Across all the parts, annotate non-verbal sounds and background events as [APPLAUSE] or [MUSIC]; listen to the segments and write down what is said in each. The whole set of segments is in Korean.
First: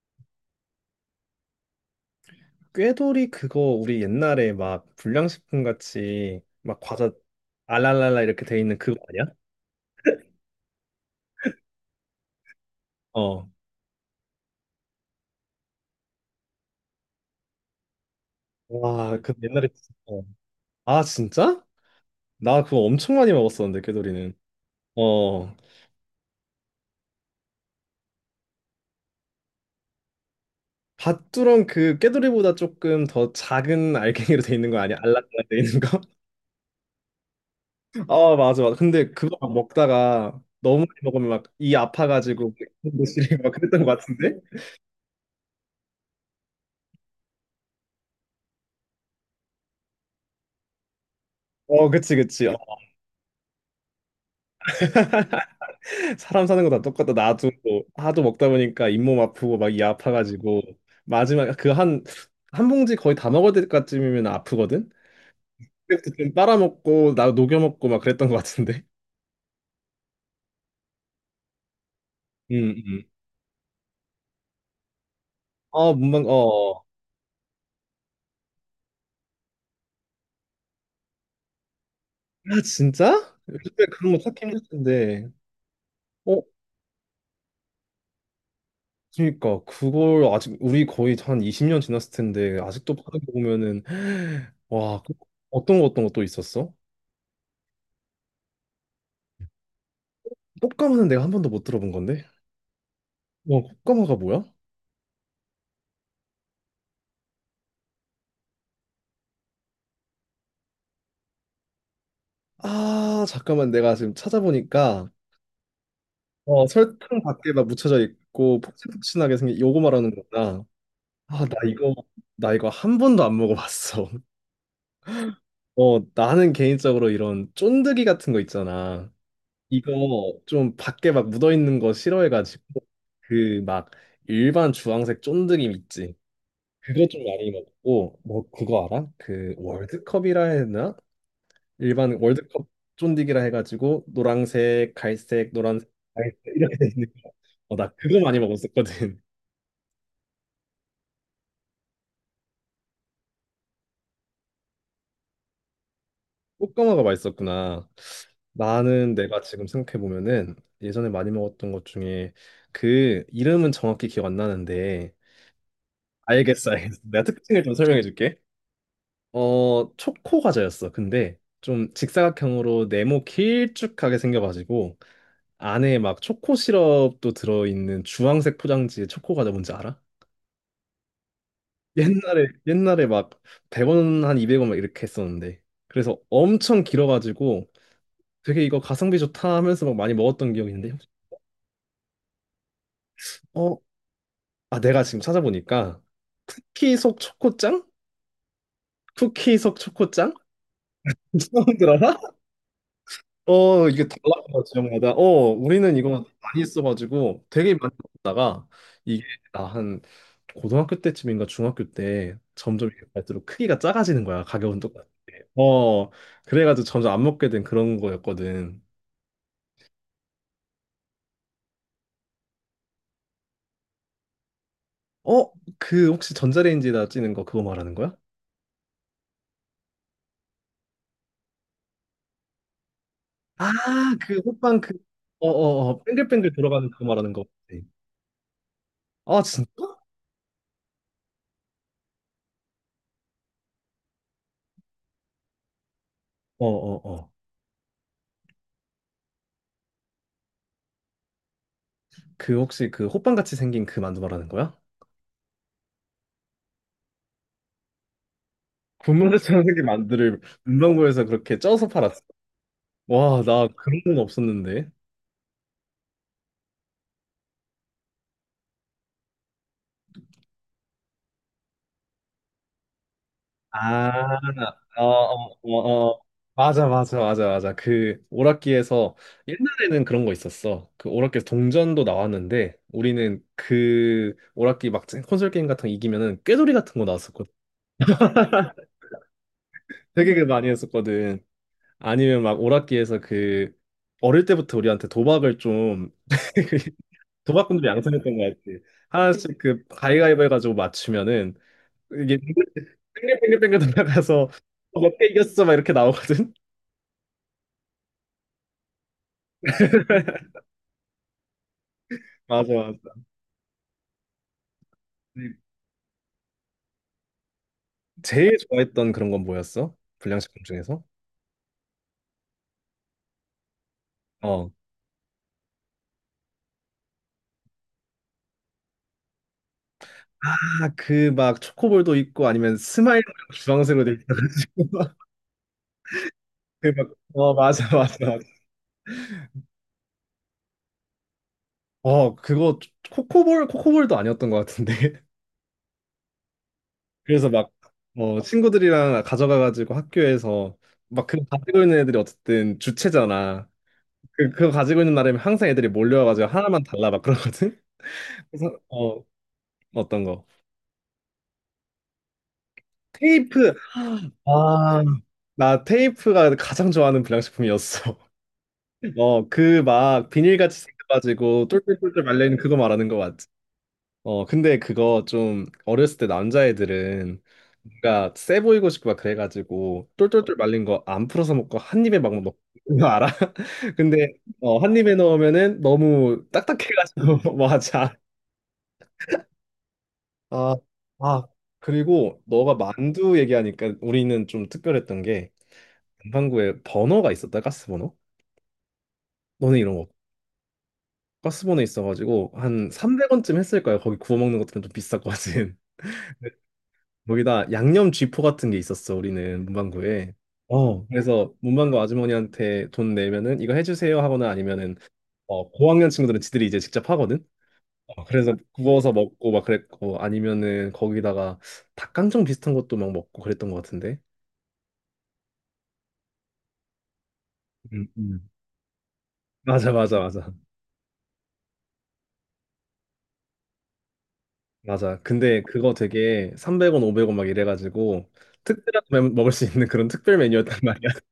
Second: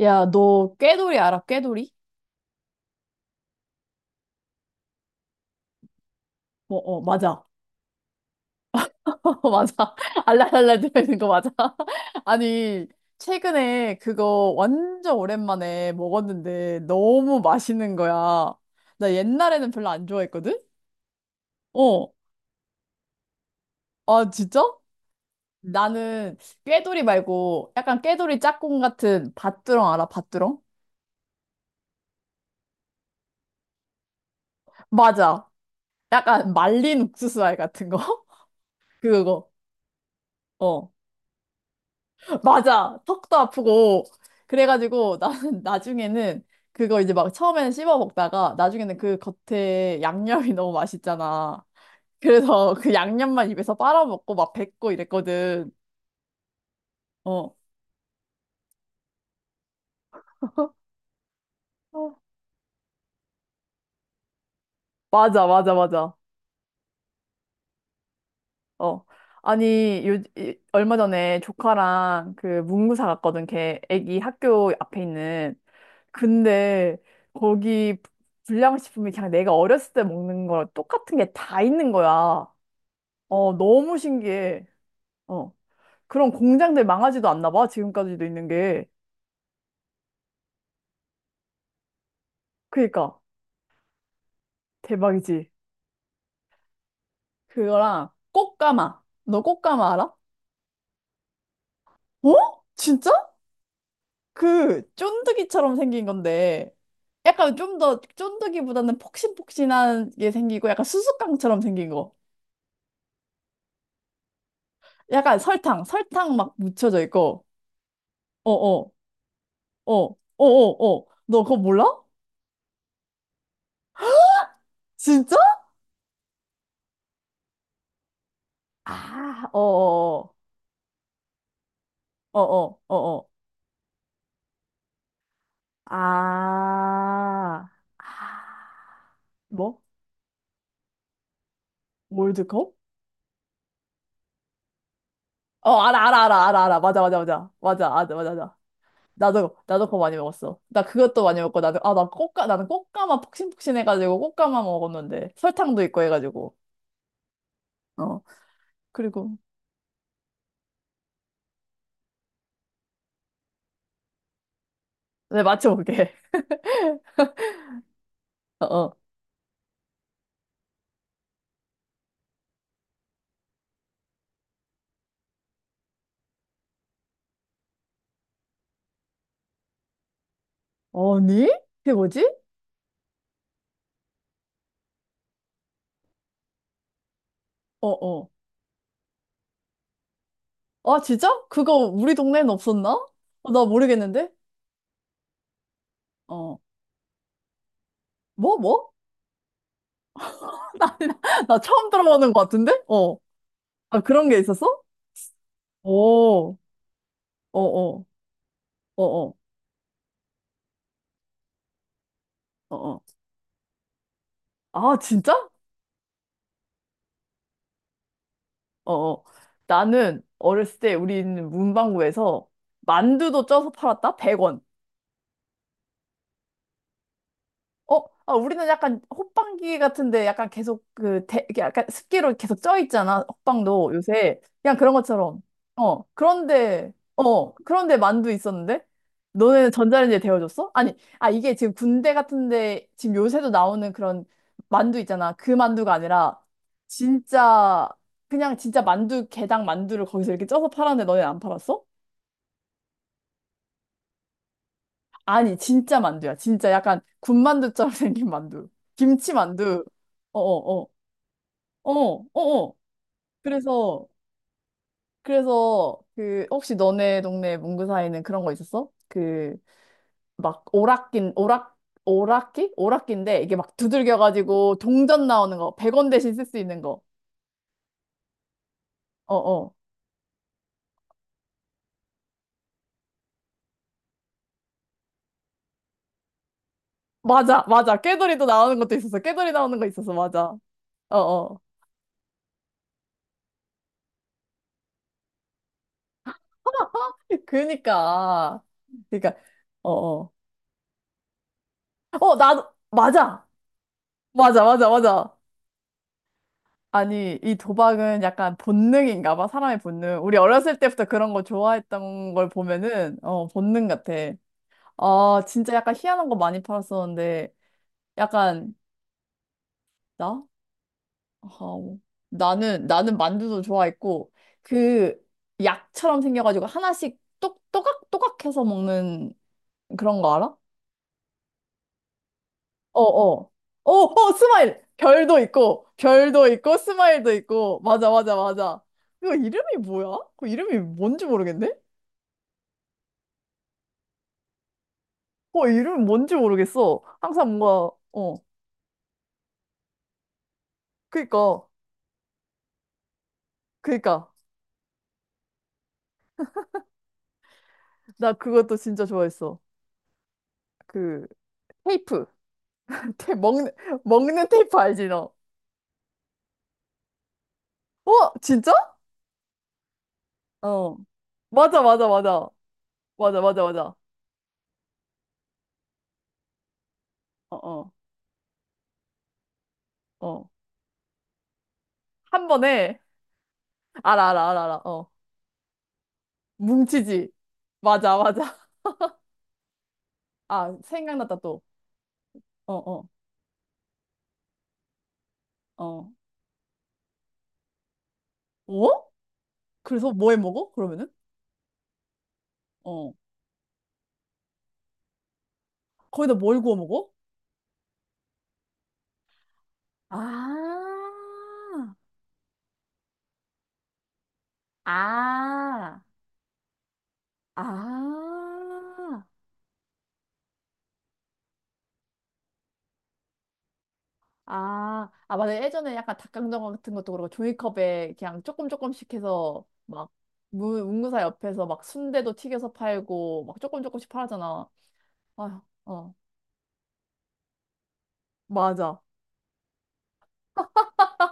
야, 너 꾀돌이 알아? 꾀돌이? 꾀돌이 그거 우리 옛날에 막 불량식품 같이 어, 막 어, 과자 맞아. 알랄랄라 이렇게 돼 있는 그거 아니야? [LAUGHS] 맞아. 알랄랄랄 들어있는 거 맞아. [LAUGHS] 아니, 어. 최근에 그거 완전 오랜만에 먹었는데 너무 맛있는 거야. 나 와, 그 옛날에 옛날에는 별로 진짜- 안 어. 좋아했거든? 아, 진짜? 어. 나 그거 엄청 많이 먹었었는데 아, 꾀돌이는. 진짜? 어. 나는 꾀돌이 말고 약간 꾀돌이 짝꿍 같은 밭두렁 알아? 밭두렁? 밭두렁 그 꾀돌이보다 조금 더 작은 알갱이로 돼 있는 거 아니야? 알랄랄라 맞아. 돼 있는 거? 약간 말린 옥수수알 같은 거? [LAUGHS] 아, 맞아, [LAUGHS] 맞아. 근데 그거 그거. 막 먹다가 너무 많이 어. 먹으면 막 이 아파가지고 [LAUGHS] 배 맞아. 고시 턱도 리막 그랬던 거 아프고. 같은데? 그래가지고 나는 [LAUGHS] 나중에는 그거 이제 막 처음에는 씹어 먹다가 나중에는 그 겉에 양념이 [LAUGHS] 너무 맛있잖아. 어, 그치, 그치. 그래서 그 양념만 입에서 빨아먹고 막 뱉고 이랬거든. 사람 사는 거 다 똑같다. 나도 어. 뭐 하도 먹다 보니까 잇몸 아프고 막 이 아파가지고 마지막 그 한 어. 한 봉지 거의 다 먹을 때까지면 아프거든. 맞아, 맞아, 그때부터 맞아. 좀 빨아먹고 나 녹여 먹고 막 그랬던 것 같은데. 어. 아니, 얼마 전에 조카랑 그 음, 음. 문구사 갔거든. 걔 애기 학교 앞에 있는. 아, 문방 어. 근데 거기 불량식품이 그냥 내가 어렸을 때 먹는 거랑 똑같은 게 다 있는 거야. 아, 진짜? 어, 요즘에 너무 그런 거 찾기 힘들 신기해. 텐데. 어. 그런 어, 공장들 망하지도 않나 봐, 지금까지도 있는 게. 그러니까 그걸 아직 우리 거의 한 20년 지났을 텐데 아직도 그니까, 파는 거 보면은 [SIGHS] 와, 그- 대박이지. 어떤 거 어떤 거 또 있었어? 그거랑 꽃가마. 너 꽃가마 알아? 꽃가마는 내가 한 번도 못 들어본 건데. 어? 진짜? 와, 꽃가마가 뭐야? 그, 쫀득이처럼 생긴 건데, 약간 좀 더 쫀득이보다는 폭신폭신한 게 생기고, 약간 수수깡처럼 생긴 거. 아, 잠깐만 내가 지금 찾아보니까 약간 설탕, 설탕 막 어, 묻혀져 설탕 있고, 밖에 막 묻혀져 있고 어어, 폭신폭신하게 생긴 요거 말하는 어어, 거구나. 어어, 너 아, 나 그거 몰라? 이거 나 이거 한 번도 안 먹어봤어. [LAUGHS] 진짜? 어, 나는 개인적으로 이런 쫀득이 같은 거 있잖아. 아, 이거 어어어, 좀 밖에 막 묻어 있는 거 싫어해가지고 어어어어. 그 막 일반 주황색 쫀득이 있지. 그거 좀 많이 아, 먹고 뭐 그거 아, 알아? 그 뭐? 월드컵이라 해야 되나? 일반 월드컵 월드컵? 쫀디기라 해가지고 노란색, 갈색, 어, 노란색, 알아, 알아, 갈색 알아, 알아, 이렇게 알아. 돼 맞아, 있는 맞아, 거. 맞아. 어, 맞아, 나 맞아, 그거 맞아. 많이 맞아. 먹었었거든. [LAUGHS] 나도 그거 많이 먹었어. 나 그것도 많이 먹고, 나도, 아, 나는 꽃가마 폭신폭신해가지고, 꽃가마 먹었는데, 설탕도 있고 해가지고, 꽃가마가 맛있었구나. 어, 나는 그리고, 내가 지금 생각해 보면은 예전에 많이 먹었던 것 중에 그 이름은 정확히 기억 안 나는데 네, 맞춰볼게. 알겠어, 알겠어. 내가 특징을 좀 설명해 줄게. [LAUGHS] 어, 어, 초코 과자였어. 근데 좀 직사각형으로 네모 길쭉하게 생겨가지고 안에 막 초코 시럽도 들어있는 주황색 포장지의 초코 과자 뭔지 알아? 어. 니 그게 뭐지? 옛날에 막 100원 한 200원 막 이렇게 했었는데 그래서 엄청 길어가지고 어, 어. 되게 이거 가성비 좋다 하면서 막 많이 먹었던 기억이 있는데 아, 진짜? 그거 우리 동네엔 없었나? 어, 나 어? 모르겠는데? 아, 내가 지금 찾아보니까 어. 쿠키 속 초코짱? 뭐? 쿠키 속 초코짱? [LAUGHS] [LAUGHS] 나 처음 처음 들어봐? 들어보는 것 같은데? 어. 어, 아, 이게 그런 게 달라요, 있었어? 지역마다. 어, 우리는 이거 오. 많이 써가지고 어 되게 많이 어, 먹다가 어 이게 어, 나 한 고등학교 때쯤인가 중학교 때 어 점점 어. 이게 갈수록 크기가 작아지는 거야. 가격은 아, 똑같아. 진짜? 어, 그래가지고 점점 안 먹게 된 그런 거였거든. 어 어. 나는 어렸을 때 우리는 문방구에서 만두도 쪄서 팔았다? 100원. 어, 그 혹시 전자레인지에다 찌는 거 그거 말하는 어, 거야? 아, 우리는 약간 호빵기 같은데 약간 계속 이렇게 약간 습기로 계속 쪄 있잖아. 아, 호빵도 그 요새 그냥 호빵 그런 그, 것처럼. 어, 어, 어, 어, 뱅글뱅글 들어가는 그런데 그거 말하는 거. 어, 같아. 그런데 만두 있었는데 아, 진짜? 너네는 전자레인지에 데워줬어? 아니, 아 이게 지금 군대 같은데 지금 요새도 나오는 그런 만두 있잖아. 그 만두가 아니라 어, 어, 어. 진짜 그냥 진짜 만두 게당 만두를 거기서 이렇게 쪄서 팔았는데 너네는 안 팔았어? 그 혹시 그 호빵같이 생긴 그 만두 말하는 거야? 아니, 진짜 만두야. 진짜 약간 군만두처럼 [LAUGHS] 생긴 만두. 김치 분말 천사기 만두. 만두를 어어어. 문방구에서 그렇게 쪄서 어, 팔았어. 어, 어. 와, 나 그런 그래서, 건 없었는데. 그래서, 그, 혹시 너네 동네 문구사에는 그런 거 있었어? 그, 막, 오락기? 오락기인데, 이게 막 아, 두들겨가지고 어, 동전 나오는 어, 거, 100원 어, 어. 대신 쓸 수 있는 맞아, 거. 맞아, 맞아, 맞아. 그 오락기에서 어, 어. 옛날에는 그런 거 있었어. 그 오락기에서 동전도 나왔는데 우리는 그 오락기 막 콘솔 게임 같은 거 이기면은 꾀돌이 같은 거 나왔었거든. 맞아, 맞아. 깨돌이도 나오는 것도 있었어. 깨돌이 나오는 거 있었어. 되게 그 맞아. 많이 어, 했었거든. 어. 아니면 막 오락기에서 그 어릴 때부터 우리한테 도박을 좀 [LAUGHS] [LAUGHS] 도박꾼들이 양성했던 거 그니까. 같지. 그니까, 하나씩 그 어, 어. 가위가위보 해가지고 맞추면은 어, 이게 나도, 맞아. 뺑글뺑글뺑글 돌아가서 맞아, 맞아, 몇 개 맞아. 이겼어 막 이렇게 나오거든. 아니, 이 도박은 약간 본능인가 봐, 사람의 본능. 우리 어렸을 때부터 그런 거 [LAUGHS] 좋아했던 걸 맞아, 보면은, 맞아. 어, 본능 같아. 아, 진짜 약간 희한한 거 많이 팔았었는데, 제일 약간, 좋아했던 그런 건 뭐였어? 나? 불량식품 중에서? 어, 나는 만두도 좋아했고, 어. 그 약처럼 생겨가지고 하나씩 똑, 또각또각 해서 먹는 그런 거 알아? 아, 그 막 초코볼도 있고 아니면 어, 스마일 어. 어, 주황색으로 돼 어, 스마일! 있어가지고 [LAUGHS] 별도 있고, 별도 있고, 그막 스마일도 어, 있고, 맞아, 맞아, 맞아, 맞아, 맞아. 맞아. 그거 이름이 뭐야? 그 이름이 뭔지 모르겠네? 어, 그거 코코볼도 아니었던 것 같은데. [LAUGHS] 어, 이름 뭔지 모르겠어. 그래서 항상 막 뭔가, 어, 어, 친구들이랑 가져가가지고 학교에서 막 그거 그니까, 가지고 있는 애들이 어쨌든 주체잖아. 그니까. 그거 가지고 있는 나름 항상 애들이 몰려와가지고 하나만 달라 막 그러거든? 나 그것도 그래서, 진짜 어, 좋아했어. 어떤 거? 그, 테이프. [LAUGHS] 테, 먹는, 테이프! 먹는 테이프 아, 알지, 너? 나 테이프가 가장 좋아하는 불량식품이었어. 어, 진짜? [LAUGHS] 어, 그 막 비닐같이 어. 생겨가지고 맞아, 맞아, 똘똘똘똘 맞아. 말려있는 그거 말하는 거 맞아, 맞지? 맞아, 맞아. 어, 근데 그거 좀 어렸을 때 남자애들은 어, 어, 뭔가 세 보이고 싶고 막 그래가지고 어. 똘똘똘 말린 거 안 풀어서 먹고 한 입에 막 한 먹고 번에, 그거 알아? [LAUGHS] 근데 알아, 알아, 알아, 알아. 어, 한 어. 입에 넣으면은 너무 뭉치지. 딱딱해가지고 [LAUGHS] 맞아. 맞아, 맞아. [LAUGHS] 아, 아, 생각났다, 아, 또. 그리고 어, 너가 어, 만두 얘기하니까 우리는 좀 특별했던 게 어. 남반구에 버너가 있었다, 가스버너. 어? 너네 이런 거 그래서 뭐해 먹어? 그러면은? 가스버너 있어가지고 한 어. 300원쯤 했을 거야. 거기 구워 먹는 것들은 좀 비쌌거든. 거기다 [LAUGHS] 근데 뭘 구워 먹어? 거기다 양념 쥐포 같은 게 있었어, 우리는 아, 문방구에. 어, 그래서 문방구 아주머니한테 돈 내면은 이거 해주세요 하거나 아니면은 어, 아. 고학년 친구들은 지들이 이제 직접 하거든. 어, 그래서 구워서 아, 먹고 막 그랬고 아니면은 거기다가 닭강정 비슷한 것도 막 먹고 그랬던 것 같은데. 아, 아, 맞아. 예전에 약간 닭강정 같은 것도 그렇고 음, 종이컵에 그냥 음. 조금 조금씩 해서 맞아, 막 맞아, 맞아. 문 문구사 옆에서 막 순대도 튀겨서 팔고 막 조금 조금씩 팔았잖아. 맞아. 아휴, 근데 그거 어, 되게 300원, 500원 막 이래가지고 맞아. 특별하게 매- 먹을 수 있는 그런 특별 메뉴였단 말이야. [LAUGHS]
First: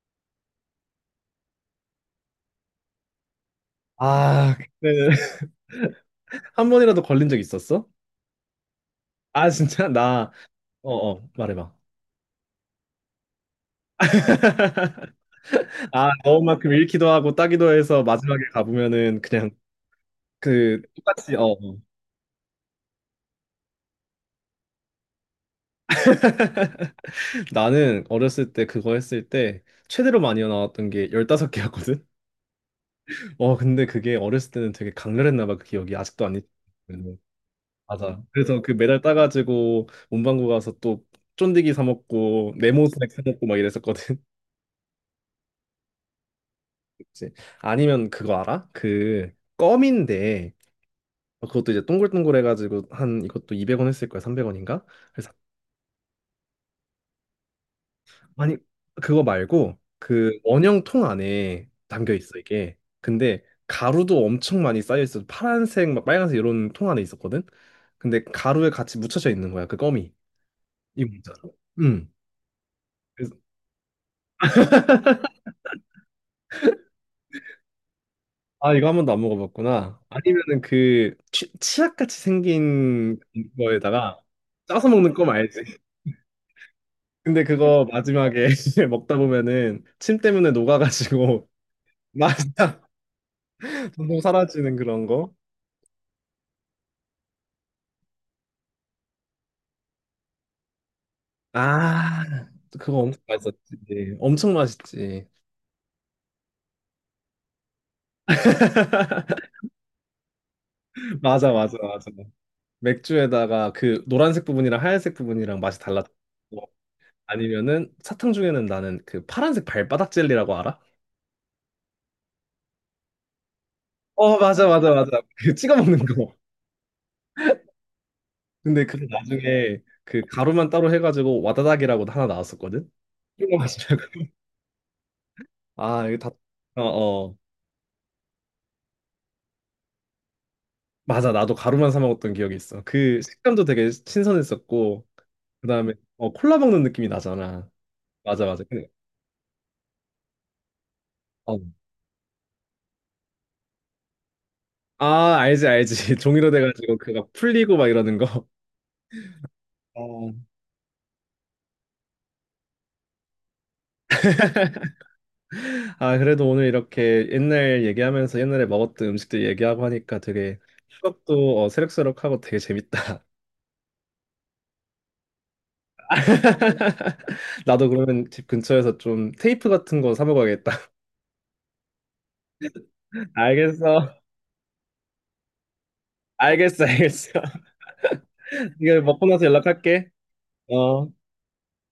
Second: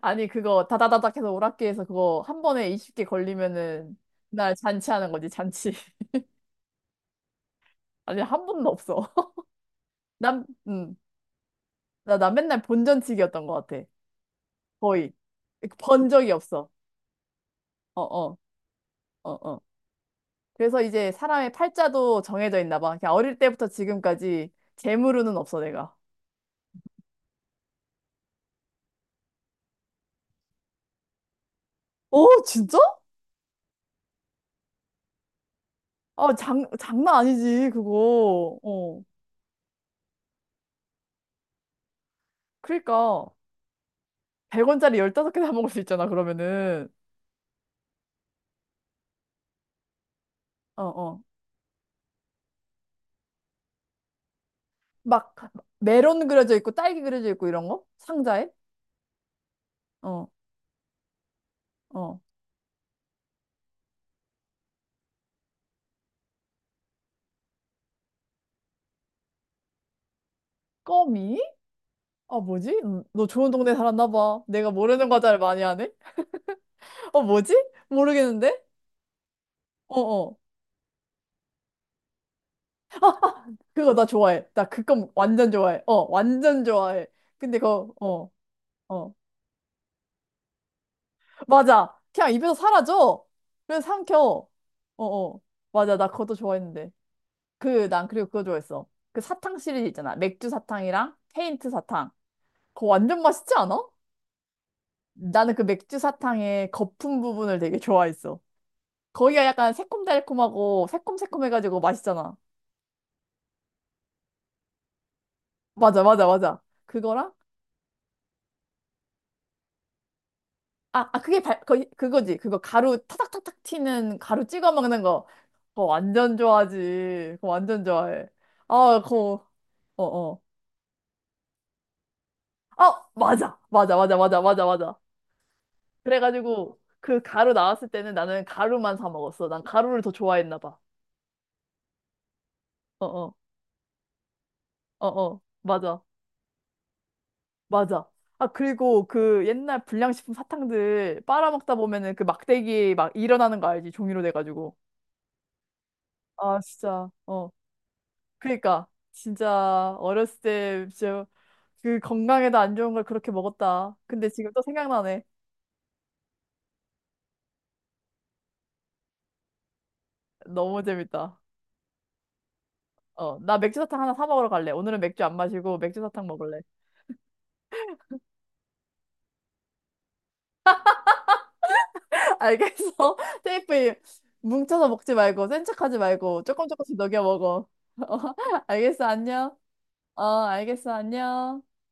아니, 그거 다다다닥 해서 오락기에서 그거 한 번에 20개 걸리면은 날 아, 그때는 잔치하는 거지, [LAUGHS] 잔치. [LAUGHS] 한 번이라도 걸린 적 있었어? 아니, 한 번도 없어. 아, 진짜? [LAUGHS] 나, 난, 어, 음, 어, 말해봐. 나 맨날 본전치기였던 것 같아. 거의. [LAUGHS] 그 번 아, 적이 넣은 없어. 만큼 잃기도 하고 따기도 어, 해서 어, 마지막에 가보면은 어, 그냥 어. 그 그래서 이제 똑같이, 사람의 어. 어. 팔자도 정해져 있나 봐. 그냥 어릴 때부터 지금까지 재물운은 없어, 내가. 나는 어렸을 때 그거 했을 때 최대로 많이 나왔던 게 15개였거든? 어, 진짜? 어, 근데 그게 어렸을 때는 되게 강렬했나 봐, 그 기억이. 아직도 어, 안 잊... 장난 아니지, 맞아. 그거. 그래서 그 어. 메달 따가지고 문방구 가서 또 쫀디기 사 먹고 네모스낵 사 그러니까, 먹고 막 이랬었거든. 100원짜리 15개 사 먹을 수 있잖아, 그러면은. [LAUGHS] 그치? 아니면 그거 알아? 그 껌인데 어, 어. 어, 그것도 이제 동글동글 해가지고 한 이것도 200원 했을 거야. 300원인가? 그래서 막, 메론 그려져 있고, 딸기 그려져 있고, 이런 거? 상자에? 아니 그거 말고 어, 그 원형 통 안에 담겨 어. 있어 이게. 근데 가루도 엄청 많이 쌓여 있어. 파란색 막 빨간색 이런 통 안에 있었거든. 근데 가루에 같이 묻혀져 있는 거야. 그 껌이. 이거 뭔지 껌이? 알아? 응. 아, 뭐지? 너 좋은 동네 살았나 봐. 내가 모르는 과자를 많이 하네? 어, 뭐지? 모르겠는데? 아, 이거 한 번도 안 먹어봤구나. 어어. 아니면은 치약같이 생긴 그거 나 거에다가 좋아해. 나 짜서 그건 먹는 껌 완전 알지? 좋아해. 어, 완전 좋아해. 근데 근데 그거 그거, 어, 마지막에 [LAUGHS] 어. 먹다 보면은 침 때문에 녹아가지고 맞아. [LAUGHS] 그냥 맛이 입에서 사라져. 그래서 점점 삼켜. 사라지는 어, 그런 거. 어. 맞아. 나 그것도 좋아했는데. 그, 난 그리고 그거 좋아했어. 그 사탕 시리즈 있잖아. 맥주 사탕이랑 페인트 사탕. 아, 그거 그거 엄청 완전 맛있지 않아? 맛있었지. 엄청 맛있지. 나는 그 맥주 사탕의 거품 부분을 되게 좋아했어. 거기가 약간 새콤달콤하고 [LAUGHS] 맞아, 맞아, 새콤새콤해가지고 맞아. 맛있잖아. 맥주에다가 그 노란색 부분이랑 하얀색 부분이랑 맛이 맞아, 달라졌고 맞아, 맞아. 그거랑 아니면은 사탕 중에는 나는 그 파란색 발바닥 젤리라고 알아? 아, 아 그게 그거지. 그거 가루 타닥타닥 튀는 어, 가루 맞아, 찍어 맞아, 먹는 맞아. 거. 그 찍어 그거 먹는 거. 완전 좋아하지. 그거 완전 좋아해. 근데 아, 그게 그거, 나중에 어, 그 어. 가루만 따로 해가지고 와다닥이라고 하나 나왔었거든? 아, 이거 맞아. 맞아, 마시라고. 맞아, 맞아, 맞아, 맞아. 아, 이거 다, 그래가지고 어, 그 어. 가루 나왔을 때는 나는 가루만 사 먹었어. 난 가루를 더 좋아했나 봐. 맞아. 나도 가루만 사 먹었던 기억이 있어. 어, 그 어, 식감도 되게 어, 신선했었고, 어. 그 다음에, 맞아, 어, 콜라 먹는 느낌이 나잖아. 맞아. 맞아, 아, 맞아. 근데, 그리고 그 옛날 불량식품 사탕들 어. 빨아먹다 보면은 그 막대기 막 일어나는 거 알지? 종이로 돼가지고. 아, 알지, 알지. [LAUGHS] 종이로 아, 돼가지고 진짜. 그거 어. 풀리고 막 이러는 거. 그러니까 진짜 어. 어렸을 때 진짜 그 건강에도 안 좋은 걸 그렇게 먹었다. 근데 지금 또 [LAUGHS] 생각나네. 아, 그래도 오늘 이렇게 옛날 얘기하면서 옛날에 먹었던 음식들 얘기하고 하니까 되게 너무 재밌다. 추억도 어, 새록새록하고 되게 재밌다. 어, 나 맥주 사탕 하나 사 먹으러 갈래. 오늘은 맥주 안 마시고 맥주 사탕 먹을래. [LAUGHS] 나도 그러면 집 근처에서 좀 테이프 같은 거 사 먹어야겠다. [LAUGHS] 알겠어. [LAUGHS] [LAUGHS] 테이프 알겠어. 뭉쳐서 먹지 말고 센 척하지 말고 조금 알겠어, 조금씩 녹여 알겠어. 먹어. [LAUGHS] [LAUGHS] 어, 이거 알겠어. 먹고 나서 안녕. 연락할게. 어, 알겠어. 어. 안녕.